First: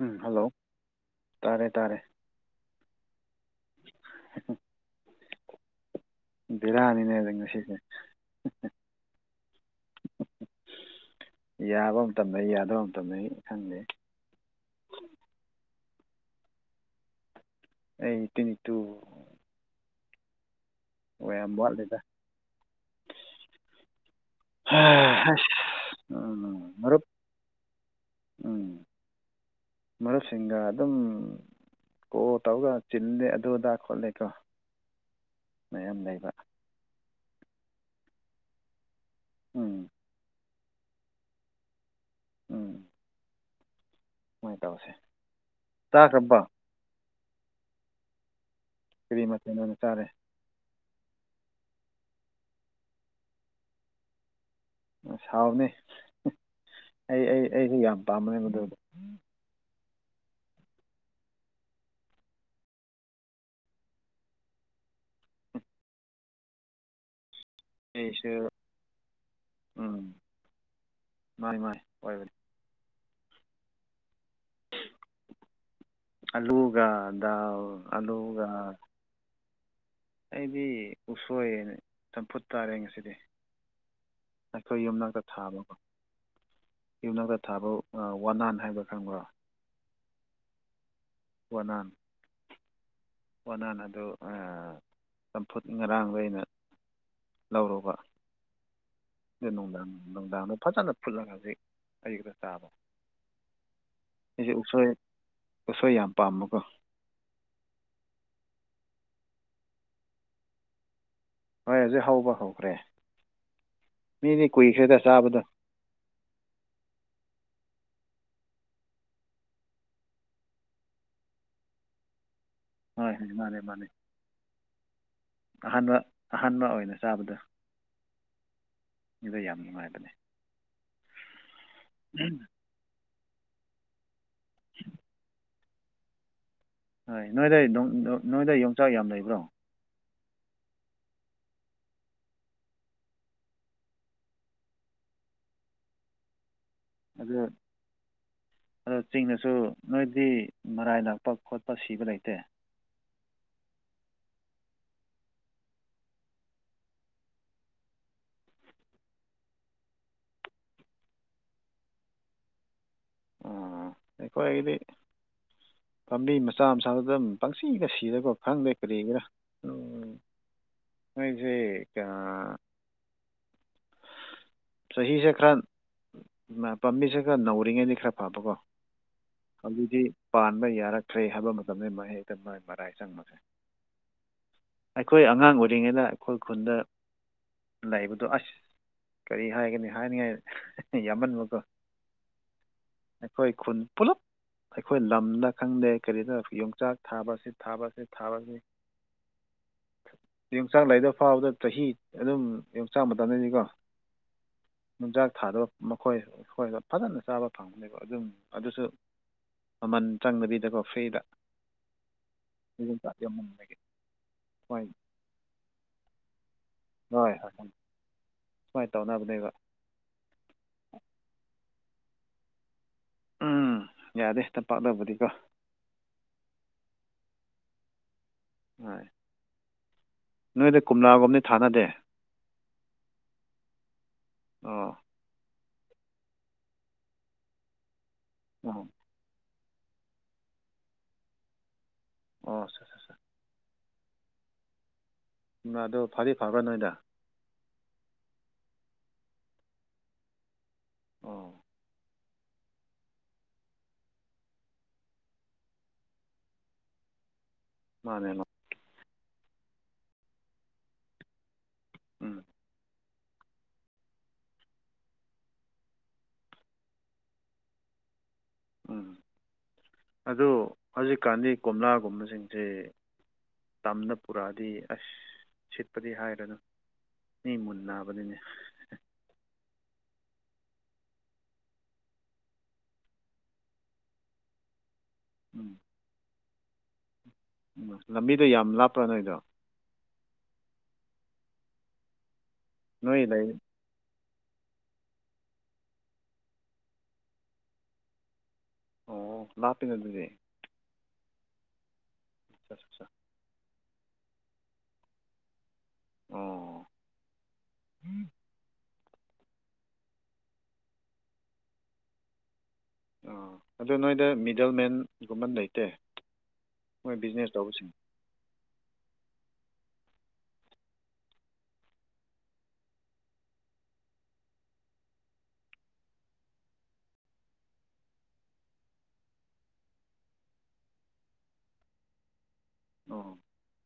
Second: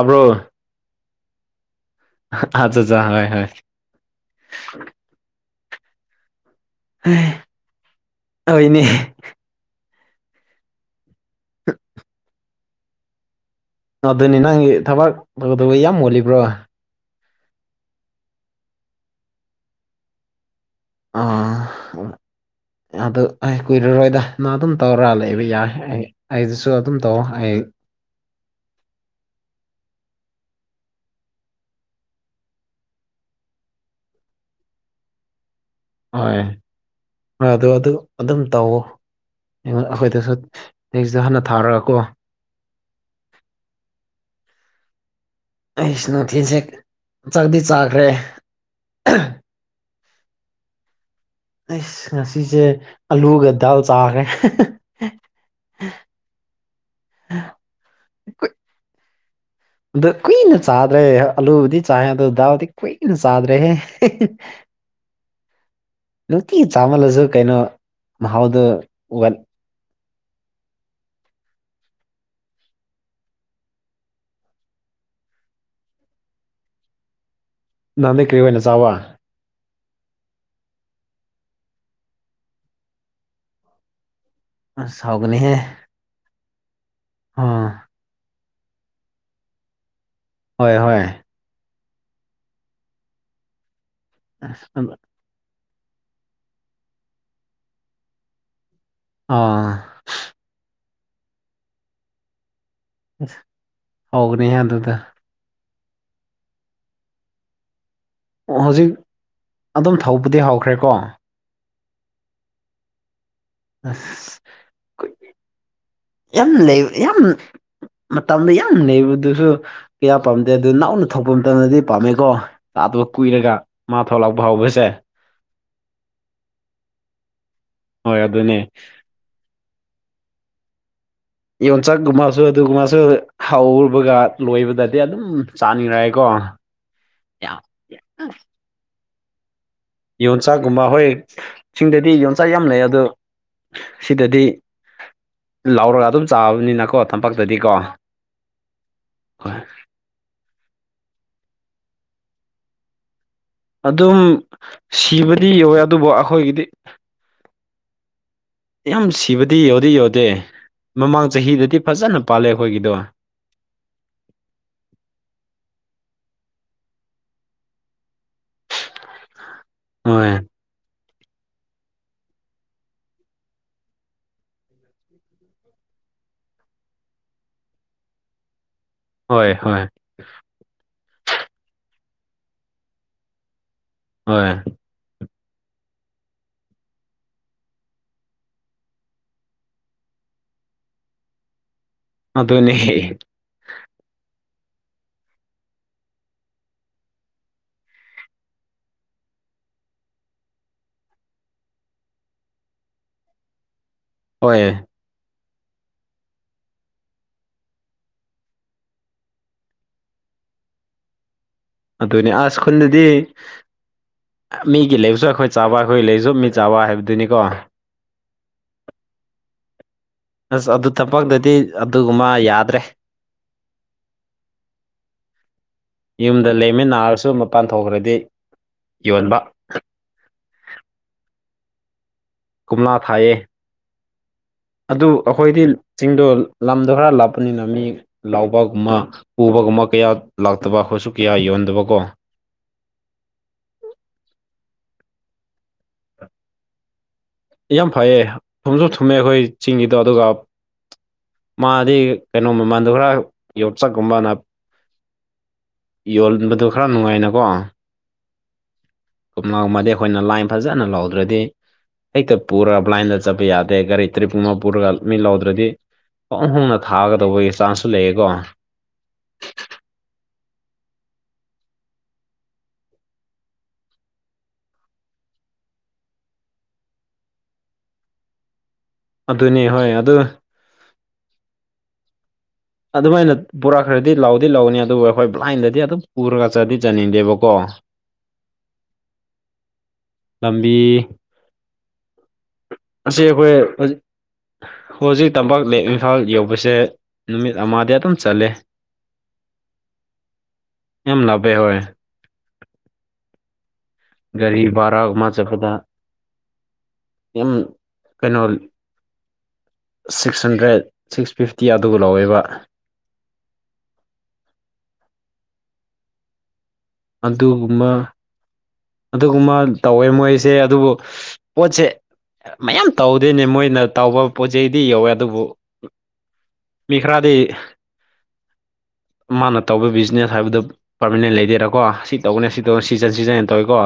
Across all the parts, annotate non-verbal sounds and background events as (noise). ꯎꯝ hello ꯇꯥꯔꯦ ꯇꯥꯔꯦ (unintelligible) ꯕꯦꯔꯥꯅꯤꯅꯦ ꯅꯪꯁꯤ ꯍꯣꯏꯅꯦ (unintelligible) ꯌꯥꯕ ꯃꯇꯝ ꯂꯩ ꯌꯥꯗꯕ ꯃꯇꯝ ꯂꯩ ꯈꯪꯗꯦ (unintelligible) ꯅꯪꯒꯤ ꯊꯕꯛ ꯇꯧꯗꯧꯕ ꯌꯥꯝ ꯃꯣꯜꯂꯤꯕ꯭ꯔꯣ ꯑꯩ (unintelligible) ꯇꯨ ꯑꯥ ꯋꯌꯝ ꯋꯥꯠꯂꯤꯗ ꯑꯗꯨ ꯑꯥꯢ ꯀꯨꯏꯔꯔꯣꯏꯗ ꯅ ꯑꯗꯨꯝ ꯇꯧꯔ ꯂꯩꯕ ꯑꯁ ꯌꯥꯏ ꯑꯩ ꯑꯩꯗꯨꯁꯨ ꯎꯝ ꯑꯗꯨꯝ ꯃꯔꯨꯞ ꯇꯧ ꯑꯩ ꯎꯝ ꯃꯔꯨꯞꯁꯤꯡꯒ ꯑꯗꯨꯝ ꯀꯣ ꯇꯧꯔꯒ ꯆꯤꯟꯂꯦ ꯑꯗꯨ ꯑꯗꯥ ꯈꯣꯠꯂꯦꯀꯣ ꯃꯌꯥꯝ ꯂꯩꯕ ꯍꯣꯏ (unintelligible) ꯑꯗꯨ ꯑꯗꯨꯝ ꯇꯧꯋꯣ ꯎꯝ ꯑꯩꯉꯣꯟ ꯑꯩꯈꯣꯏꯗꯁꯨ (unintelligible) ꯍꯟꯅ ꯊꯥꯔꯀꯣ ꯎꯝ (unintelligible) ꯇꯧꯁꯦ ꯑꯩꯁ ꯆꯥꯈ꯭ꯔꯕꯣ ꯅꯣꯊꯤꯟꯁꯦ ꯆꯥꯛꯗꯤ ꯆꯥꯈ꯭ꯔꯦ ꯀꯔꯤ ꯃꯊꯦꯜ ꯑꯣꯏꯅ ꯆꯥꯔꯦ ꯑꯩꯁ ꯉꯁꯤꯁꯦ ꯑꯂꯨꯒ ꯗꯥꯜ ꯆꯥꯈ꯭ꯔꯦ (unintelligible) ꯑꯩ ꯑꯩ ꯑꯩꯗꯤ ꯌꯥꯝ ꯄꯥꯝꯕꯅꯦ ꯃꯗꯨ ꯑꯗꯨ ꯀꯨꯏꯅ ꯆꯥꯗ꯭ꯔꯦ ꯑꯥꯂꯨꯕꯨꯗꯤ ꯆꯥꯏ ꯑꯗꯨ ꯗꯥꯜꯗꯤ ꯀꯨꯏꯅ ꯆꯥꯗ꯭ꯔꯦꯍꯦ (inaudible) ꯅꯨꯡꯇꯤ ꯆꯥꯃꯜꯂꯁꯨ ꯀꯩꯅꯣ ꯑꯩꯁꯨ ꯃꯍꯥꯎꯗꯣ ꯋꯥꯠ ꯎꯝ ꯃꯥꯥꯏ ꯃꯥꯥꯏ ꯑꯣꯏ (unintelligible) ꯑꯂꯨꯒ ꯗꯥꯜ ꯅꯍꯥꯟꯗꯩ ꯀ꯭ꯔꯤ ꯑꯂꯨꯒ ꯑꯣꯏꯅ ꯆꯥꯕ ꯑꯩꯗꯤ ꯎꯁꯣꯏ ꯆꯝꯐꯨꯠ ꯇꯥꯔꯦ ꯉꯁꯤꯗꯤ ꯑꯩꯈꯣꯏ ꯑꯁ ꯌꯨꯝꯅꯥꯛꯇ ꯍꯥꯎꯒꯅꯤꯍꯦ ꯊꯥꯕꯀꯣ ꯌꯨꯝꯅꯥꯛꯇ ꯑꯥ ꯊꯥꯕ ꯑ ꯋꯥꯟꯅꯥꯟ ꯍꯥꯏꯕ ꯈꯪꯕ꯭ꯔ ꯍꯣꯏ ꯍꯣꯏ ꯋꯥꯅꯥꯟ ꯋꯥꯅꯥꯟ ꯑꯗꯨ (unintelligible) ꯆꯝꯐꯨꯠ ꯉꯔꯥꯡꯗ ꯑꯩꯅ ꯂꯧꯔꯨꯕ (unintelligible) ꯑꯥ ꯅꯨꯡꯗꯥꯡ ꯅꯨꯡꯗꯥꯡꯗ ꯐꯖꯅ ꯐꯨꯠꯂꯒ ꯍꯖꯤꯛ ꯑꯩ (unintelligible) ꯆꯥꯕ ꯑꯩꯁꯦ ꯍꯧꯒꯅꯤꯍꯦ ꯎꯁꯣꯏ ꯑꯗꯨꯗ ꯎꯁꯣꯏ ꯌꯥꯝ ꯄꯥꯝꯕꯀꯣ ꯑꯣ ꯍꯧꯖꯤꯛ ꯑꯗꯨꯝ ꯊꯧꯕꯗꯤ ꯍꯧꯈ꯭ꯔꯦꯀꯣ ꯍꯣꯏ ꯍꯧꯖꯤꯛ ꯍꯧꯕ ꯍꯧꯈ꯭ꯔꯦ ꯑꯁ ꯃꯤꯗꯤ ꯀꯨꯏꯈ꯭ꯔꯦꯗ ꯆꯥꯕꯗꯣ ꯌꯥꯝ ꯂꯩ ꯌꯥꯝ ꯃꯇꯝꯗ ꯌꯥꯝ ꯅꯩꯕꯗꯨꯁꯨ ꯀꯌꯥ ꯄꯥꯝꯗꯦ ꯑꯗꯨ ꯅꯥꯎꯅ ꯊꯣꯛꯄ ꯃꯇꯝꯗꯗꯤ ꯄꯥꯝꯃꯦꯀꯣ ꯇꯥꯗꯕ ꯍꯣꯏ ꯍꯣꯏ ꯀꯨꯏꯔꯒ ꯃꯥꯅꯦ ꯃꯥꯅꯦ ꯃꯥ ꯊꯣꯛꯂꯛꯄ ꯍꯧꯕꯁꯦ ꯑꯍꯥꯟꯕ ꯑꯍꯥꯟꯕ ꯑꯣꯏꯅ ꯆꯥꯕꯗ‌ꯣ ꯍꯣꯏ ꯑꯗꯨꯅꯦ ꯃꯤꯗ ꯌꯥꯝ ꯅꯨꯡꯉꯥꯏꯕꯅꯦ ꯌꯣꯟꯆꯥꯛꯀꯨꯝꯕꯁꯨ ꯑꯗꯨꯒꯨꯝꯕꯁꯨ ꯍꯧꯔꯕꯒ ꯂꯣꯏꯕꯗꯗꯤ ꯑꯗꯨꯝ ꯆꯥꯅꯤꯡꯔꯦꯀꯣ ꯍꯣꯏ ꯅꯣꯏꯗ ꯅꯣꯏꯗ ꯌꯣꯡꯆꯥꯛ ꯌꯥꯝ ꯂꯩꯕ꯭ꯔꯣ ꯌꯣꯟꯆꯥꯛꯒꯨꯝꯕ ꯍꯣꯏ ꯆꯤꯡꯗꯗꯤ ꯌꯣꯟꯆꯥꯛ ꯌꯥꯝ ꯂꯩ ꯑꯗꯣ ꯁꯤꯗꯗꯤ ꯂꯧꯔꯒ ꯑꯗꯨꯝ ꯆꯥꯕꯅꯤ ꯑꯗꯨ ꯑꯗꯣ ꯆꯤꯡꯅꯁꯨ ꯍꯣꯏ ꯅꯣꯏꯗꯤ ꯃꯔꯥꯏ ꯂꯥꯛꯄ ꯈꯣꯠꯄ ꯁꯤꯕ ꯂꯩꯇꯦ ꯑꯗꯨꯝ ꯁꯤꯕꯗꯤ ꯌꯧꯋꯦ ꯑꯗꯨꯕꯨ ꯑꯩꯈꯣꯏꯒꯤꯗꯤ ꯌꯥꯝ ꯁꯤꯕꯗꯤ ꯌꯎꯗꯗꯤ ꯌꯧꯗꯦ ꯃꯃꯥꯡ ꯆꯍꯤꯗꯗꯤ ꯐꯖꯅ ꯄꯥꯜꯂꯦ ꯑꯩꯈꯣꯏꯒꯤꯗꯣ ꯑꯥ ꯑꯩꯈꯣꯏꯒꯤꯗꯤ ꯄꯥꯝꯕꯤ ꯃꯆꯥ ꯃꯆꯥꯗꯨ ꯑꯗꯨꯝ ꯄꯪꯁꯤꯒ ꯁꯤꯔꯦꯀꯣ ꯈꯪꯗꯦ ꯀꯔꯤꯒꯤꯔ ꯍꯣꯏ ꯃꯣꯏꯁꯦ ꯀ ꯆꯍꯤꯁꯦ ꯈꯔ ꯄꯥꯝꯕꯤꯁꯦ ꯈꯔ ꯅꯧꯔꯤꯉꯩꯗꯤ ꯈꯔ ꯐꯕꯀꯣ ꯍꯣꯏ ꯍꯣꯏ ꯑꯗꯨꯗꯤ ꯄꯥꯟꯕ ꯌꯥꯔꯛꯇ꯭ꯔꯦ ꯍꯥꯏꯕ ꯃꯇꯝꯗ ꯃꯥ ꯍꯦꯛꯇ ꯃꯥꯏ ꯃꯔꯥꯏ ꯆꯪꯕꯁꯦ ꯍꯣꯏ ꯑꯩꯈꯣꯏ ꯑꯉꯥꯡ ꯑꯣꯏꯔꯤꯉꯩꯗ ꯑꯩꯈꯣꯏ ꯈꯨꯟꯗ ꯂꯩꯕꯗꯣ ꯑꯁ ꯀꯔꯤ ꯍꯥꯏꯒꯅꯤ ꯍꯥꯏꯅꯤꯡꯉꯥꯏ ꯌꯥꯝꯃꯟꯕꯀꯣ ꯑꯗꯨꯅꯤ ꯈꯣꯏꯈꯨꯟ ꯄꯨꯣꯂꯞ ꯑꯩꯈꯣꯏ ꯂꯝꯅ ꯈꯪꯗꯦ ꯀꯔꯤꯗ ꯌꯣꯡꯆꯥꯛ ꯊꯥꯕꯁꯤ ꯊꯥꯕꯁꯤ ꯊꯥꯕꯁꯤ ꯌꯣꯡꯆꯥꯛ ꯂꯩꯗ ꯐꯥꯕꯗ ꯆꯍꯤ ꯑꯗꯨꯝ ꯌꯣꯡꯆꯥꯛ ꯃꯇꯝꯗꯅꯤꯀꯣ ꯍꯣꯏ ꯌꯣꯡꯆꯥꯛ ꯊꯥꯗꯕ ꯃꯈꯣꯏ ꯑꯩꯈꯣꯏꯗ ꯐꯖꯅ ꯆꯥꯕ ꯐꯪꯕꯅꯦꯕ ꯑꯗꯨꯝ ꯑꯗꯨꯁꯨ ꯃꯃꯟ ꯆꯪꯗꯕꯤꯗꯀꯣ ꯐ꯭ꯔꯤꯗ ꯑꯗꯨꯅꯦ ꯑꯁ ꯈꯨꯟꯗꯗꯤ ꯌꯣꯡꯆꯥꯛ ꯌꯣꯟꯃꯟꯕꯒꯤ ꯍꯣꯏ ꯃꯤꯒꯤ ꯂꯩꯕꯁꯨ ꯑꯩꯈꯣꯏ ꯆꯥꯕ ꯑꯩꯈꯣꯏꯒꯤ ꯂꯩꯕꯁꯨ ꯃꯤ ꯆꯥꯕ ꯍꯥꯏꯕꯗꯨꯅꯤꯀꯣ ꯁꯨꯃꯥꯏꯅ ꯇꯧꯅꯕꯅꯦꯕ ꯑꯁ ꯑꯗꯨ ꯊꯄꯗꯗꯤ ꯑꯗꯨꯒꯨꯝꯕ ꯌꯥꯗ꯭ꯔꯦ ꯎꯝ ꯌꯥꯗꯦ ꯊꯄꯥꯛꯇꯕꯨꯗꯤꯀꯣ ꯌꯨꯝꯗ ꯂꯩꯃꯤ ꯅꯥꯔꯁꯨ ꯃꯄꯥꯟ ꯊꯣꯛꯈ꯭ꯔꯗꯤ ꯍꯣꯏ ꯌꯣꯟꯕ ꯅꯣꯏꯗ ꯀꯣꯝꯂꯥꯒꯣꯝꯗꯤ ꯊꯥꯅꯗꯦ ꯀꯨꯝꯂ ꯊꯥꯏꯌꯦ ꯑꯣ ꯑꯗꯨ ꯑꯩꯈꯣꯏꯗꯤ ꯆꯤꯡꯗꯣ ꯂꯝꯗꯣ ꯈꯔ ꯂꯥꯞꯄꯅꯤꯅ ꯃꯤ ꯑꯣ ꯂꯥꯎꯕꯒꯨꯝꯕ ꯎꯕꯒꯨꯝꯕ ꯀꯌꯥ ꯂꯥꯛꯇꯕ ꯍꯣꯠꯁꯨ ꯀꯌꯥ ꯌꯣꯟꯗꯕ ꯀꯣ ꯑꯣ ꯑꯆꯥ ꯑ ꯀꯨꯝꯂꯥꯗ‌ꯣ ꯐꯗꯤ ꯐꯥꯕ꯭ꯔꯥ ꯅꯣꯏꯗ ꯌꯥꯝ ꯐꯩꯌꯦ ꯊꯨꯝꯁꯨ ꯊꯨꯝꯃꯦ ꯑꯩꯈꯣꯏ ꯆꯤꯡꯒꯤꯗꯣ ꯑꯗꯨꯒ ꯑꯣ ꯃꯥꯗꯤ ꯀꯩꯅꯣ ꯃꯃꯥꯟꯗ ꯈꯔ ꯌꯣꯠꯆꯛꯀꯨꯝꯕꯅ ꯌꯣꯟꯕꯗꯣ ꯈꯔ ꯅꯨꯡꯉꯥꯏꯅꯀꯣ ꯃꯥꯅꯦ ꯃꯥ ꯀꯨꯝꯂꯒꯨꯝꯃꯗꯤ ꯑꯩꯈꯣꯏꯅ ꯂꯥꯏꯟ ꯐꯖꯅ ꯂꯧꯗ꯭ꯔꯗꯤ ꯍꯦꯛꯇ ꯎꯝ ꯄꯨꯔꯒ ꯕ꯭ꯂꯥꯏꯟꯗ ꯆꯠꯄ ꯌꯥꯗꯦ ꯒꯥꯔꯤ ꯇꯔꯤꯞ ꯑꯃ ꯄꯨꯔꯒ ꯃꯤ ꯂꯧꯗ꯭ꯔꯗꯤ ꯄꯪꯍꯣꯡꯅ ꯊꯥꯒꯗꯧꯕꯒꯤ ꯆꯥꯟꯁꯁꯨ ꯂꯩꯌꯦꯀꯣ ꯎꯝ ꯑꯗꯨ ꯍꯧꯖꯤꯛꯀꯥꯟꯗꯤ ꯀꯣꯝꯂꯥꯒꯨꯝꯕꯁꯤꯡꯁꯦ ꯇꯝꯅ ꯄꯨꯔꯛꯑꯗꯤ ꯑꯁ ꯁꯤꯠꯄꯗꯤ ꯍꯥꯏꯔꯅꯨ ꯃꯤ ꯃꯨꯟꯅꯕꯅꯤꯅꯦ ꯑꯗꯨꯅꯦ ꯍꯣꯏ ꯑꯗꯨ ꯑꯗꯨꯃꯥꯏꯅ ꯄꯨꯔꯛꯈ꯭ꯔꯗꯤ ꯂꯥꯎꯗꯤ ꯂꯧꯎꯅꯤ ꯑꯗꯨꯕꯨ ꯑꯩꯈꯣꯏ ꯎꯝ ꯕ꯭ꯂꯥꯏꯟꯗꯗꯤ ꯑꯗꯨꯝ ꯄꯨꯔꯒ ꯆꯠꯗꯤ ꯆꯠꯅꯤꯡꯗꯦꯕꯀꯣ ꯎꯝ ꯂꯝꯕꯤꯗꯣ ꯌꯥꯝ ꯂꯥꯞꯄ꯭ꯔꯥ ꯅꯣꯏꯗꯣ ꯂꯝꯕꯤ ꯑꯁꯤ ꯅꯣꯏ ꯂꯩ ꯑꯩꯈꯣꯏ ꯍꯧꯖꯤꯛ ꯇꯝꯄꯥꯛ ꯂꯦꯛ ꯏꯝꯐꯥꯜ ꯌꯧꯕꯁꯦ ꯅꯨꯃꯤꯠ ꯑꯃꯗꯤ ꯑꯗꯨꯝ ꯆꯠꯂꯦ ꯑꯣ ꯂꯥꯞꯄꯤꯅꯦ ꯑꯗꯨꯗꯤ ꯌꯥꯝ ꯂꯥꯞꯕꯦ ꯍꯣꯏ ꯑꯆꯥꯆꯥ ꯒꯥꯔꯤ ꯚꯔꯥ ꯑꯃ ꯆꯠꯄꯗ ꯑꯣ ꯌꯥꯝ ꯀꯩꯅꯣ ꯁꯤꯛꯁ ꯍꯟꯗ꯭ꯔꯦꯠ ꯁꯤꯛꯁ ꯐꯤꯐꯇꯤ ꯑꯗꯨꯒ ꯂꯧꯋꯦꯕ ꯑꯥ ꯑꯗꯨ ꯅꯣꯏꯗ ꯃꯤꯗꯜ ꯃꯦꯟꯒꯨꯝꯕ ꯂꯩꯇꯦ ꯃꯣꯏ ꯕꯤꯖꯤꯅꯦꯁ ꯑꯗꯨꯒꯨꯝꯕ ꯇꯧꯕꯁꯤꯡ ꯑꯗꯨꯒꯨꯝꯕ ꯇꯧꯋꯦ ꯃꯣꯏꯁꯦ ꯑꯗꯨꯕꯨ ꯄꯣꯠꯁꯦ ꯃꯌꯥꯝ ꯇꯧꯗꯦꯅꯦ ꯃꯣꯏꯅ ꯇꯧꯕ ꯄꯣꯠ ꯆꯩꯗꯤ ꯌꯧꯋꯦ ꯑꯗꯨꯕꯨ ꯃꯤ ꯈ꯭ꯔꯗꯤ ꯃꯥꯅ ꯇꯧꯕ ꯕꯤꯖꯤꯅꯦꯁ ꯍꯥꯏꯕꯗꯨ ꯄꯔꯃꯅꯦꯟ ꯂꯩꯗꯦꯔꯥꯀꯣ ꯁꯤ ꯇꯧꯅꯦ ꯁꯤ ꯇꯧ ꯁꯤꯖꯟ ꯑꯣ ꯁꯤꯟꯅ ꯇꯧꯋꯦꯀꯣ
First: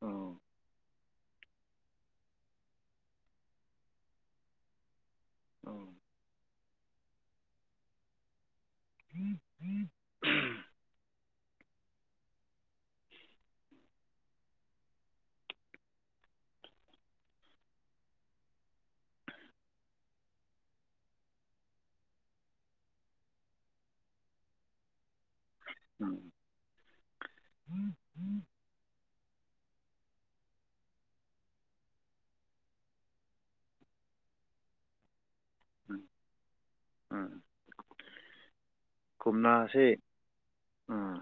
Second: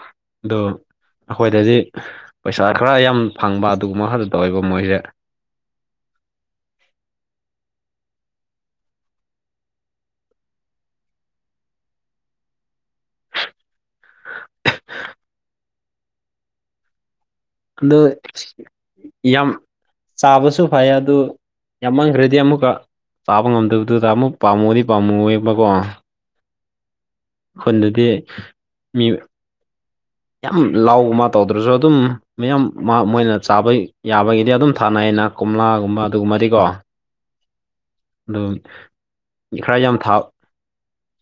ꯑꯣ ꯑꯩꯈꯣꯏꯗꯗꯤ ꯄꯩꯁꯥ ꯈꯔ ꯌꯥꯝ ꯐꯪꯕ ꯑꯗꯨꯒꯨꯝꯕ ꯈꯔ ꯇꯧꯋꯦꯕ ꯃꯣꯏꯁꯦ ꯑꯣ ꯎꯝ ꯎꯝ (inaudible) (inaudible) ꯑꯗꯨ ꯌꯥꯝ ꯆꯥꯕꯁꯨ ꯐꯩ ꯑꯗꯨ ꯌꯥꯝ ꯃꯥꯟꯈ꯭ꯔꯗꯤ ꯑꯃꯨꯛꯀ ꯆꯥꯕ ꯉꯝꯗꯕꯗꯨꯗ ꯑꯃꯨꯛ ꯄꯥꯝꯃꯨꯗꯤ ꯄꯥꯝꯃꯨꯕꯀꯣ ꯎꯝ ꯈꯨꯟꯗꯗꯤ ꯃꯤ (inaudible) ꯌꯥꯝ ꯂꯥꯎꯕ ꯃꯥ ꯇꯧꯗ꯭ꯔꯁꯨ ꯑꯗꯨꯝ ꯃꯌꯥꯝ ꯃꯣꯏꯅ ꯆꯥꯕ ꯌꯥꯕꯒꯤꯗꯤ ꯑꯗꯨꯝ ꯊꯥꯅꯩꯑꯩꯅ ꯀꯣꯝꯂꯥꯒꯨꯝꯕ ꯑꯗꯨꯒꯨꯝꯕꯗꯤꯀꯣ ꯎꯝ ꯑꯗꯨꯝ ꯈꯔ ꯀꯨꯝꯂꯥꯁꯤ ꯌꯥꯝ ꯊꯥ ꯎꯝ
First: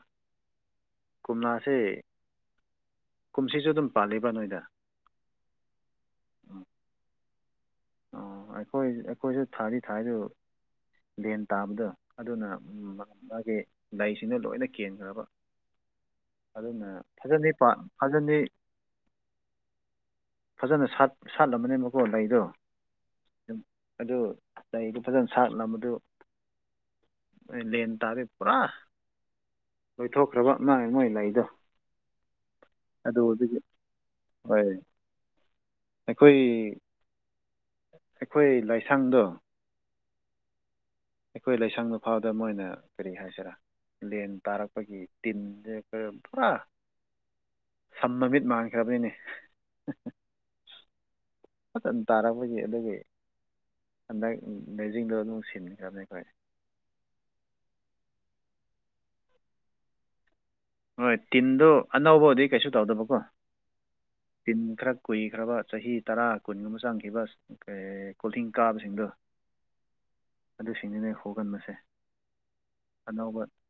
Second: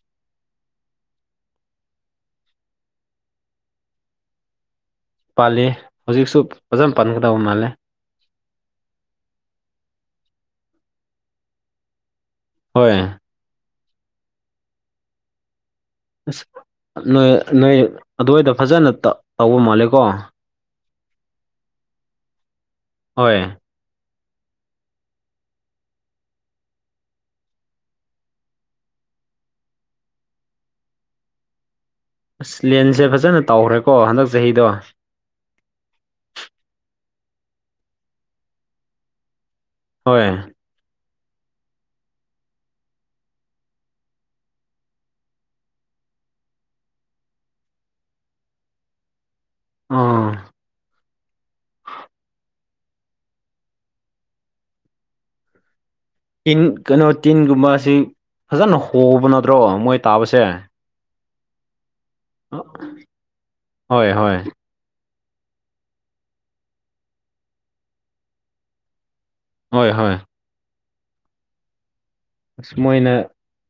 ꯀꯣꯝꯂꯥꯁꯦ ꯀꯨꯝꯁꯤꯁꯨ ꯑꯗꯨꯝ ꯄꯥꯜꯂꯤꯕ ꯅꯣꯏꯗ ꯄꯥꯜꯂꯤ ꯍꯧꯖꯤꯛꯁꯨ ꯐꯖꯅ ꯄꯥꯟꯒꯗꯧꯕ ꯃꯥꯜꯂꯦ ꯑꯣ ꯑꯩꯈꯣꯏ ꯑꯩꯈꯣꯏꯁꯨ ꯊꯥꯗꯤ ꯊꯥꯔꯤ ꯑꯗꯨ ꯂꯦꯟ ꯇꯥꯕꯗꯣ ꯑꯗꯨꯅ ꯍꯣꯏ ꯎꯝ ꯃꯥꯒꯤ ꯂꯩꯁꯤꯡꯗꯨ ꯂꯣꯏꯅ ꯀꯦꯟꯈ꯭ꯔꯕ ꯑꯁ ꯑꯗꯨꯅ ꯅꯣꯏ ꯐꯖꯅꯗꯤ ꯅꯣꯏ ꯐꯖꯅꯗꯤ ꯑꯗꯨꯋꯥꯏꯗ ꯐꯖꯅ ꯇꯧꯕ ꯃꯥꯜꯂꯦꯀꯣ ꯐꯖꯅ ꯁꯥꯠꯂꯝꯕꯅꯦꯕꯀꯣ ꯂꯩꯗꯣ ꯍꯣꯏ ꯑꯗꯨ ꯂꯩꯗꯨ ꯐꯖꯅ ꯁꯥꯠꯂꯝꯕꯗꯨ ꯂꯦꯟ ꯇꯥꯔꯦ ꯄꯨꯔꯥ ꯂꯣꯏꯊꯣꯛꯈ꯭ꯔꯕ ꯅꯥꯏ ꯃꯣꯏ ꯂꯩꯗꯣ ꯑꯁ ꯂꯦꯟꯁꯦ ꯑꯗꯨ ꯐꯖꯅ ꯑꯗꯨꯒꯤ ꯇꯧꯈ꯭ꯔꯦꯀꯣ ꯍꯟꯗꯛ ꯆꯍꯤꯗꯣ ꯍꯣꯏ ꯑꯩꯈꯣꯏ ꯑꯩꯈꯣꯏ ꯂꯥꯏꯁꯥꯡꯗꯣ ꯍꯣꯏ ꯑꯩꯈꯣꯏ ꯂꯩꯁꯥꯡ ꯃꯐꯥꯎꯗ ꯑꯃ ꯑꯣꯏꯅ ꯀꯔꯤ ꯍꯥꯏꯁꯤꯔꯥ ꯂꯦꯟ ꯇꯥꯔꯛꯄꯒꯤ ꯇꯤꯟꯁꯦ ꯀꯈ ꯄꯨꯔꯥ ꯁꯝ ꯃ ꯃꯤꯠ ꯃꯥꯟꯈ꯭ꯔꯕꯅꯤꯅꯦ ꯑꯥ ꯃꯇꯝ ꯇꯥꯔꯛꯄꯒꯤ ꯑꯗꯨꯒꯤ ꯍꯟꯗꯛ ꯂꯖꯤꯡꯗꯨꯣ ꯑꯗꯨꯝ ꯁꯤꯟꯈ꯭ꯔꯕꯅꯤ ꯑꯩꯈꯣꯏ ꯇꯤꯟ ꯀꯩꯅꯣ ꯇꯤꯟꯒꯨꯝꯕ ꯑꯁꯤ ꯐꯖꯅ ꯍꯣꯕ ꯅꯠꯇ꯭ꯔꯣ ꯃꯣꯏ ꯇꯥꯕꯁꯦ ꯍꯣꯏ ꯇꯤꯟꯗ ꯑꯅꯧꯕꯗꯤ ꯀꯩꯁꯨ ꯇꯧꯗꯕꯀꯣ ꯍꯣꯏ ꯍꯣꯏ ꯇꯤꯟ ꯈꯔ ꯀꯨꯏꯈ꯭ꯔꯕ ꯆꯍꯤ ꯇꯔꯥ ꯀꯨꯟꯒꯨꯝꯕ ꯆꯪꯈꯤꯕ ꯀ ꯀꯣꯜꯊꯡ ꯀꯥꯕꯁꯤꯡꯗꯣ ꯍꯣꯏ ꯍꯣꯏ ꯑꯗꯨꯁꯤꯡꯅꯤꯅꯦ ꯍꯣꯒꯟꯕꯁꯦ ꯑꯁ ꯃꯣꯏꯅ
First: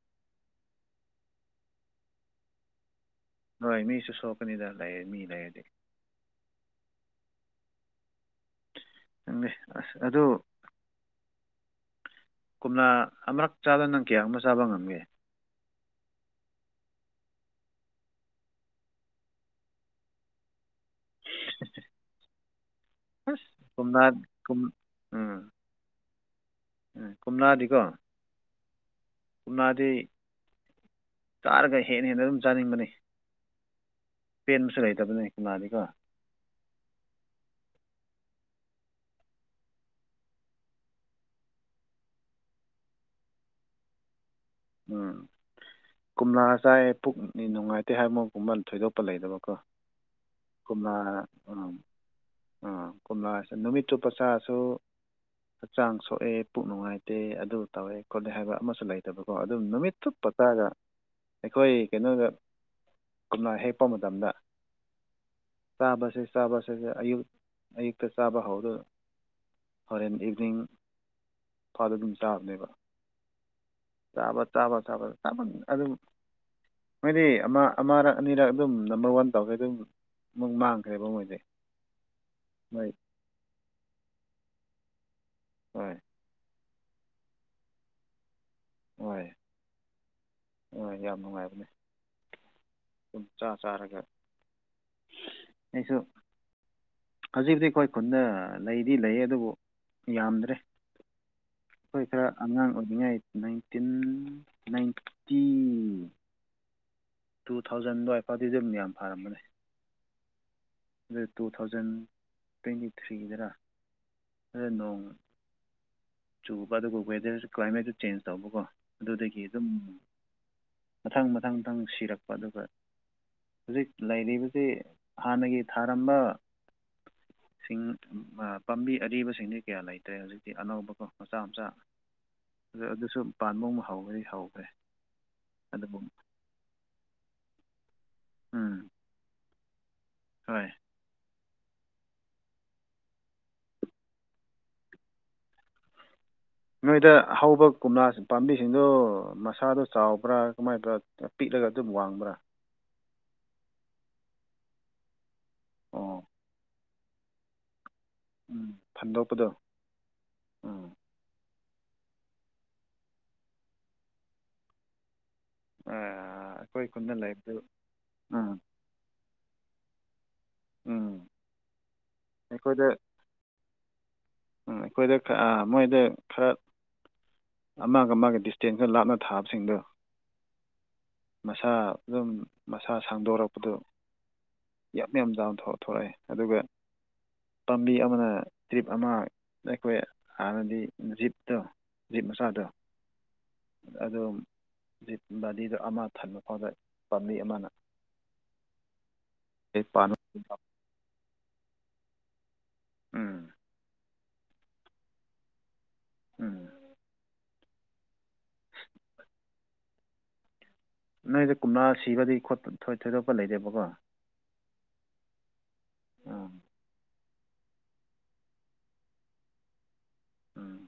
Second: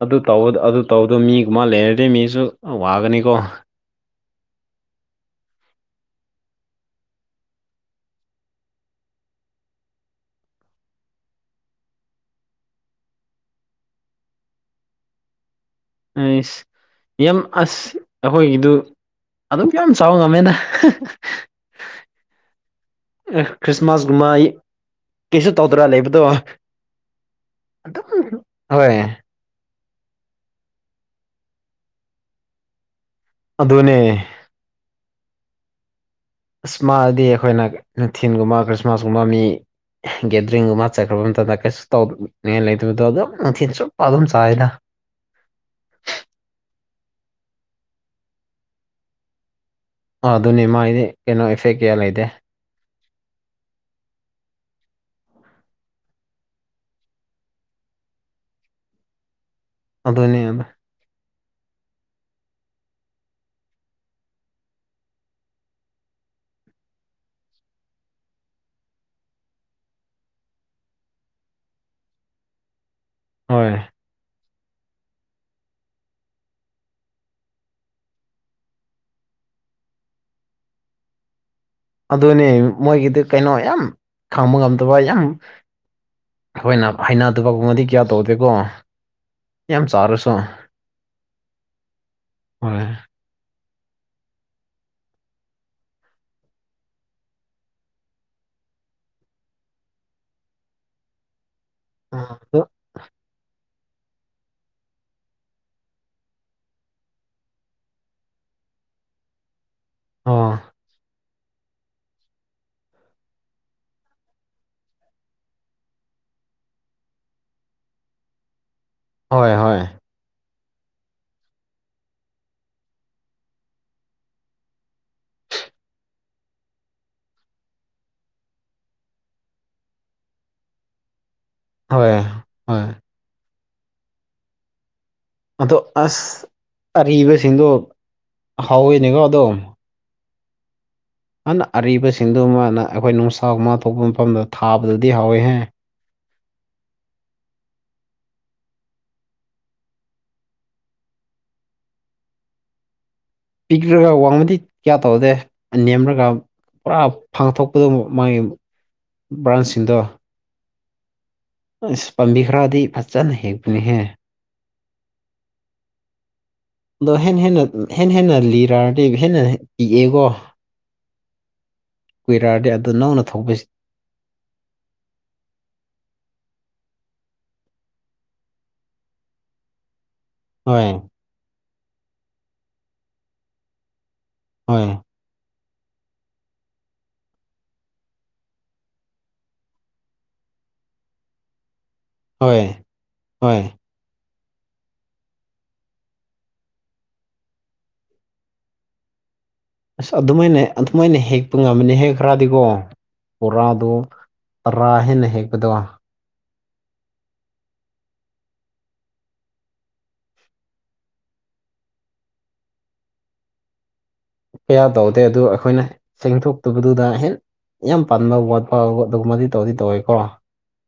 ꯑꯗꯨ ꯇ ꯑꯗꯨ ꯇꯧꯕꯗꯣ ꯃꯤꯒꯨꯝ ꯃꯥ ꯂꯩꯔꯗꯤ ꯃꯤꯁꯨ ꯋꯥꯒꯅꯤꯀꯣ ꯍꯣꯏ ꯃꯤꯁꯨ ꯁꯣꯛꯀꯅꯤꯗ ꯂꯩ ꯃꯤ ꯂꯩꯔꯗꯤ ꯈꯪꯗ‌ꯦ ꯑꯁ ꯑꯗꯨ ꯀꯨꯝꯅꯥ ꯑꯃꯔꯛ ꯆꯥꯗ ꯅꯪ ꯀꯌꯥ ꯑꯃ ꯆꯥꯕ ꯉꯝꯒꯦ ꯑꯩꯁ ꯌꯥꯝ ꯑꯁ ꯑꯩꯈꯣꯏꯒꯤꯗꯨ ꯑꯗꯨꯝꯛ ꯌꯥꯝ ꯆꯥꯎꯕ ꯉꯝꯃꯦꯅ ꯑꯁ ꯀꯣꯝꯂꯥ ꯈ꯭꯭ꯔꯔꯤꯁꯃꯥꯁ ꯒꯃꯥꯏ ꯀꯨꯝ ꯎꯝ ꯇꯧꯗꯔꯥ ꯂꯩꯕꯗꯣ ꯎꯝ ꯑꯗꯨꯝ ꯍꯣꯏ ꯎꯅꯥꯗꯤ ꯇꯥꯔꯒ ꯍꯦꯟꯅ ꯍꯦꯟꯅ ꯑꯗꯨꯝ ꯆꯥꯅꯤꯡꯕꯅꯤ ꯑꯗꯨꯅꯦ ꯄꯦꯟꯕꯁꯨ ꯂꯩꯇꯕꯅꯦ ꯀꯅꯥꯗꯤꯀꯣ ꯑ ꯃꯥꯗꯤ ꯑꯩꯈꯣꯏꯅ ꯅꯨꯡꯊꯤꯤꯟꯒꯨꯝꯕ ꯈ꯭ꯔꯤꯁꯃꯥꯁꯀꯨꯝꯕ ꯃꯤ ꯒꯦꯗꯔꯤꯡꯒꯨꯝꯕ ꯆꯠꯈ꯭ꯔꯕ ꯃꯇꯝꯗ ꯀꯩꯁꯨ ꯇꯧꯗꯅꯤꯡꯉꯥꯏ ꯂꯩꯇꯕꯗꯣ ꯑꯗꯨꯝ ꯅꯨꯡꯊꯤꯜ ꯆꯨꯞꯄ ꯑꯗꯨꯝ ꯆꯥꯏꯗ ꯎꯝ ꯀꯣꯝꯂꯥ ꯆꯥꯏ ꯄꯨꯛꯅꯤ ꯅꯨꯡꯉꯥꯏꯇꯦ ꯍꯥꯏꯕꯒꯨꯝꯕ ꯊꯣꯏꯗꯣꯛꯄ ꯂꯩꯗꯕꯀꯣ ꯑꯗꯨꯅꯦ ꯃꯥꯗꯤ ꯀꯩꯅꯣ ꯏꯐꯦꯛ ꯀꯌꯥ ꯂꯩꯇꯦ ꯑꯥ ꯀꯣꯝꯂꯥꯁꯤ ꯅꯨꯃꯤꯠꯇꯨ ꯆꯨꯞꯄ ꯆꯔꯁꯨ ꯍꯛꯆꯥꯡ ꯁꯣꯛꯑꯦ ꯄꯨꯛ ꯅꯨꯡꯉꯥꯏꯇꯦ ꯑꯗꯨ ꯇꯧꯋꯦ ꯈꯣꯠꯂꯦ ꯍꯥꯏꯕ ꯑꯃꯁꯨ ꯂꯩꯇꯕꯀꯣ ꯑꯗꯨꯝ ꯅꯨꯃꯤꯠ ꯑꯗꯨꯅꯤ ꯑꯗꯨ ꯑꯇꯣꯞꯄꯇꯥꯥꯒ ꯑꯩꯈꯣꯏ ꯀꯩꯅꯣꯗ ꯀꯝꯂ ꯍꯦꯛꯄ ꯃꯇꯝꯗ ꯆꯥꯕꯁꯦ ꯆꯥꯕꯁꯁꯦ ꯑꯌꯨꯛ ꯑꯌꯨꯛꯇ ꯆꯥꯕ ꯍꯧꯗ‌ꯣ ꯍꯣꯔꯦꯟ ꯏꯚꯅꯤꯡ ꯐꯥꯎꯗ ꯑꯗꯨꯝ ꯆꯥꯕꯅꯦꯕ ꯍꯣꯏ ꯆꯥꯕ ꯆꯥꯕ ꯆꯥꯕ ꯆꯥꯃꯟ ꯑꯗꯨꯝ ꯃꯣꯏꯗꯤ ꯑꯃ ꯑꯃꯔꯛ ꯑꯅꯤꯔꯛ ꯑꯗꯨꯝ ꯅꯝꯕꯔ ꯋꯥꯟ ꯇꯧꯈꯦ ꯑꯗꯨꯝ ꯃꯨꯛ ꯃꯥꯡꯈ꯭ꯔꯦꯕ ꯃꯣꯏꯗꯤ ꯑꯗꯨꯅꯦ ꯃꯣꯏ ꯃꯣꯏꯒꯤꯗꯤ ꯀꯩꯅꯣ ꯌꯥꯝ ꯈꯪꯕ ꯉꯝꯗꯕ ꯌꯥꯝ ꯍꯣꯏ ꯑꯩꯈꯣꯏꯅ ꯍꯩꯅꯗꯕꯒꯨꯡꯕꯗꯤ ꯀꯌꯥ ꯇꯧꯗꯦꯀꯣ ꯍꯣꯏ ꯌꯥꯝ ꯆꯥꯔꯁꯨ ꯍꯣꯏ ꯌꯥꯝ ꯅꯨꯡꯉꯥꯏꯕꯅꯦ ꯍꯣꯏ ꯁꯨꯝ ꯆꯥ ꯆꯥꯔꯒ ꯑꯩꯁꯨ ꯍꯧꯖꯤꯛ ꯍꯧꯤ ꯑꯩꯈꯣꯏ ꯈꯨꯟꯅ ꯂꯩꯗꯤ ꯂꯩ ꯑꯗꯨꯕꯨ ꯌꯥꯝꯗ꯭ꯔꯦ ꯑꯩꯈꯣꯏ ꯈꯔ ꯑꯉꯥꯡ ꯑꯣꯏꯔꯤꯉꯩ ꯅꯥꯏꯟꯇꯤꯟ ꯅꯥꯏꯟꯇꯤ ꯇꯨ ꯊꯥꯎꯖꯟ ꯑꯗꯨꯋꯥꯏꯐꯥꯎꯗꯤ ꯑꯗꯨꯝ ꯌꯥꯝ ꯐꯔꯝꯕꯅꯦ ꯑꯣ ꯑꯗꯨ ꯇꯨ ꯊꯥꯎꯖꯟ ꯇ꯭ꯋꯦꯟꯇꯤ ꯊ꯭ꯔꯤꯒꯤꯗꯔ ꯅꯣꯡ ꯆꯨꯕ ꯑꯗꯨꯒ ꯋꯦꯗꯔꯁꯨ ꯀ꯭ꯂꯥꯏꯃꯦꯠꯁꯨ ꯆꯦꯟꯖ ꯇꯧꯕꯀꯣ ꯑꯗꯨꯗꯒꯤ ꯍꯣꯏ ꯑꯗꯨꯝ ꯍꯣꯏ ꯃꯊꯪ ꯃꯊꯪ ꯃꯊꯪ ꯁꯤꯔꯛꯄ ꯑꯗꯨꯒ ꯍꯧꯖꯤꯛ ꯂꯩꯔꯤꯕꯁꯤ ꯍꯥꯟꯅꯒꯤ ꯊꯥꯔꯝꯕ ꯁꯤꯡ ꯄꯥꯝꯕꯤ ꯑꯔꯤꯕꯁꯤꯡꯗꯤ ꯀꯌꯥ ꯂꯩꯇ꯭ꯔꯦ ꯍꯧꯖꯤꯛꯇꯤ ꯑꯅꯧꯕꯀꫭ ꯃꯆꯥ ꯃꯆꯥ ꯍꯣꯏ ꯍꯣꯏ ꯑꯗꫭ ꯑꯗꯨꯁꯨ ꯄꯥꯟꯕ ꯑꯃꯨꯛ ꯍꯧꯈ꯭ꯔꯦ ꯍꯧꯈ꯭ꯔꯦ ꯑꯗꯣ ꯑꯗꯨꯕꯨ ꯑꯁ ꯑꯔꯤꯕꯁꯤꯡꯗꯣ ꯎꯝ ꯍꯥꯎꯋꯤꯅꯦꯀꯣ ꯑꯗꯣ ꯍꯣꯏ ꯑꯗꯨꯅ ꯑꯔꯤꯕꯁꯤꯡꯗꯨ ꯃꯥꯅ ꯑꯩꯈꯣꯏ ꯅꯨꯡꯁꯥꯒꯨꯝ ꯃꯥꯥ ꯊꯣꯛꯄ ꯃꯐꯝꯗ ꯊꯥꯕꯗꯗꯤ ꯍꯥꯎꯋꯦꯍꯦ ꯅꯣꯏꯗ ꯍꯧꯕ ꯀꯣꯝꯂꯥ ꯄꯥꯝꯕꯤꯁꯤꯡꯗꯣ ꯃꯁꯥꯗꯣ ꯆꯥꯎꯕ꯭ꯔꯥ ꯀꯃꯥꯏꯕ꯭ꯔꯥ (unintelligible) ꯄꯤꯛꯂꯒ ꯑꯗꯨꯝ ꯋꯥꯡꯕ꯭ꯔꯥ ꯄꯤꯛꯔꯒ ꯋꯥꯡꯕꯗꯤ ꯀꯌꯥ ꯇꯧꯗꯦ ꯅꯦꯝꯔꯒ ꯑꯣ ꯄꯨꯔꯥ ꯄꯥꯡꯊꯣꯛꯄꯗ ꯃꯥꯒꯤ ꯎꯝ ꯐꯟꯗꯣꯛꯄꯗꯣ ꯕ꯭ꯔꯥꯟꯁꯤꯡꯗꯣ ꯎꯝ ꯑꯁ ꯄꯥꯝꯕꯤ ꯈꯔꯗꯤ ꯐꯖꯅ ꯍꯦꯛꯄꯅꯤꯍꯦ ꯑꯥ ꯑꯗꯣ ꯍꯦꯟ ꯍꯦꯟꯅ ꯍꯦꯟ ꯍꯦꯟꯅ ꯂꯤꯔꯥꯑꯅꯤ ꯑꯩ ꯍꯦꯟꯅ ꯏꯤꯛꯑꯦꯀꯣ ꯎꯝ (unintelligible) ꯀꯨꯏꯔꯛꯑꯗꯤ ꯑꯩꯈꯣꯏꯗ ꯑꯗꯨ ꯅꯧꯅ ꯊꯧꯕꯁꯤ ꯎꯝ ꯑꯩꯈꯣꯏꯗ ꯃꯣꯏꯗ ꯈꯔ ꯑꯃꯒ ꯑꯃꯒ ꯗꯤꯁꯇꯦꯟꯁ ꯈꯔꯥ ꯂꯥꯞꯅ ꯊꯥꯕꯁꯤꯡꯗꯣ ꯍꫭꯏ ꯃꯁꯥ ꯑꯗꯨꯝ ꯃꯁꯥ ꯁꯥꯡꯗꯣꯔꯛꯄꯗꯨ ꯍꯣꯏ ꯌꯥꯝ ꯌꯥꯝ ꯆꯥꯎꯅ ꯊꯣꯛꯣꯔꯛꯑꯦ ꯑꯗꯨꯒ ꯄꯥꯝꯕꯤ ꯑꯃꯅ ꯇ꯭ꯔꯤꯞ ꯑꯃ ꯑꯩꯈꯣꯏ ꯍꯥꯟꯅꯗꯤ ꯖꯤꯞꯇꯣ ꯖꯤꯞ ꯍꯣꯏ ꯃꯆꯥꯗꯣ ꯍꯣꯏ ꯑꯗꯨ ꯖꯤꯠ ꯕꯥꯗꯤꯗꯣ ꯑꯃ ꯊꯟꯕ ꯐꯥꯎꯗ ꯄꯥꯝꯕꯤ ꯑꯃꯅ (inaudible) ꯍꯦꯛ ꯑꯁ ꯄꯥꯟꯕ ꯑꯗꯨꯃꯥꯏꯅ ꯑꯗꯨꯃꯥꯏꯅ ꯍꯦꯛꯄ ꯉꯝꯃꯅꯤ ꯍꯦꯛꯈ꯭ꯔꯗꯤꯀꯣ ꯎꯝ ꯕꫭꯔꯥꯗꯣ ꯇꯔꯥ ꯍꯦꯟꯅ ꯍꯦꯛꯄꯗꯣ ꯎꯝ (unintelligible) ꯅꯣꯏꯗ ꯀꯨꯝꯂꯥ ꯁꯤꯕꯗꯤ ꯊꯣꯏꯗꯣꯛꯄ ꯂꯩꯇ‌ꯦꯕꯀꯣ ꯀꯌꯥ ꯇꯧꯗꯦ ꯑꯗꯨ ꯑꯩꯈꯣꯏꯅ ꯎꯝ ꯁꯦꯡꯊꯣꯛꯇꯕꯗꯨꯗ ꯍꯦꯟ ꯌꯥꯝ ꯄꯥꯝꯅꯕ ꯋꯥꯠꯄ ꯑꯗꯨꯒꯨꯝꯕꯗꯤ ꯇꯧꯗꯤ ꯇꯧꯋꯦꯀꯣ ꯎꯝ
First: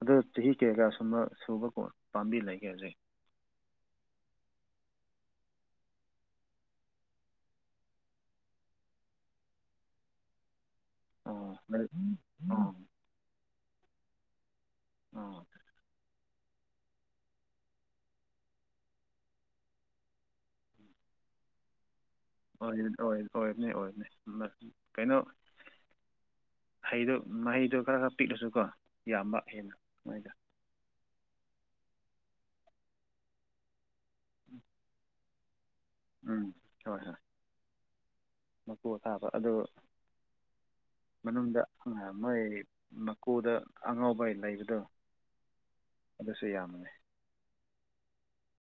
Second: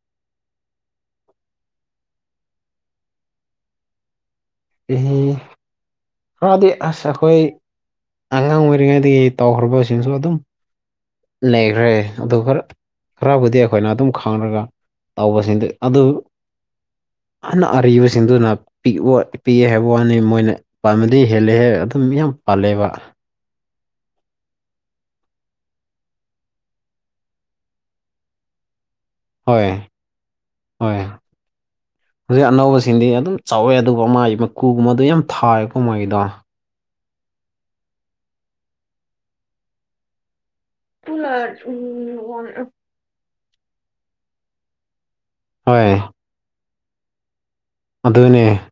ꯑꯗꯨ ꯆꯍꯤ ꯀꯌꯥ ꯀꯌꯥ ꯁꯨꯝꯕ ꯁꯨꯕ ꯄꯥꯝꯕꯤ ꯂꯩꯒꯦ ꯍꯧꯖꯤꯛ ꯆꯍꯤ ꯈꯔꯗꯤ ꯑꯁ ꯑꯩꯈꯣꯏ ꯑꯉꯥꯡ ꯑꯣꯏꯔꯤꯉꯩꯗꯒꯤ ꯇꯧꯈ꯭ꯔꯕꯁꯤꯡꯁꯨ ꯑꯗꯨꯝ ꯑꯣ ꯂꯩꯈ꯭ꯔꯦ ꯑꯗꯨꯒ ꯈꯔ ꯈꯔꯕꯨꯗꯤ ꯑꯩꯈꯣꯏꯅ ꯑꯗꯨꯝ ꯈꯪꯔꯒ ꯑꯣ ꯇꯧꯕꯁꯤꯡꯗꯤ ꯑꯗꯨ (unintelligible) ꯑꯅ (unintelligible) ꯑꯔꯤꯕ ꯁꯤꯗꯨꯨꯅ ꯄꯤꯛ ꯄꯤꯛꯑꯦ ꯍꯥꯏꯕ ꯋꯥꯅꯤ ꯃꯣꯏꯅ ꯄꯥꯟꯕꯥꯗꯤ ꯍꯦꯜꯂꯦꯍꯦꯛ ꯑꯗꯨꯝ ꯌꯥꯝ ꯑꯣꯏ ꯄꯥꯜꯂꯦꯕ ꯑꯣꯏ ꯑꯣꯏꯕꯅꯤ ꯑꯣꯏꯕꯅꯤ ꯀꯩꯅꯣ ꯍꯩꯗꯣ ꯃꯍꯩꯗꯣ ꯈꯔ ꯈꯔ ꯄꯤꯛꯂꯁꯨꯀꯣ ꯌꯥꯝꯕ ꯍꯣꯏ ꯍꯦꯟꯅ ꯅꯣꯏꯗ ꯍꯣꯏ ꯍꯧꯖꯤꯛ ꯑꯅꯧꯕꯁꯤꯡꯗꯤ ꯑꯗꯨꯝ ꯆꯥꯎꯋꯦ ꯑꯗꯨꯒ ꯃꯥꯒꯤ ꯃꯀꯨꯒꯨꯝꯕꯗ ꯌꯥꯝ ꯊꯥ ꯑꯛ ꯀꯨꯝꯍꯩꯗꯣ ꯎꯝ ꯍꯣꯏ ꯍꯣꯏ ꯃꯄꯨ ꯑꯊꯥꯕ ꯑꯗꯨ ꯃꯅꯨꯡꯗ ꯃꯣꯏ ꯃꯀꯨꯗ ꯑꯉꯧꯕ ꯂꯩꯕꯗꯣ ꯍꯣꯏ ꯑꯗꯨꯁꯨ ꯌꯥꯝꯅꯦ ꯑꯗꯨꯗꯨꯅꯦ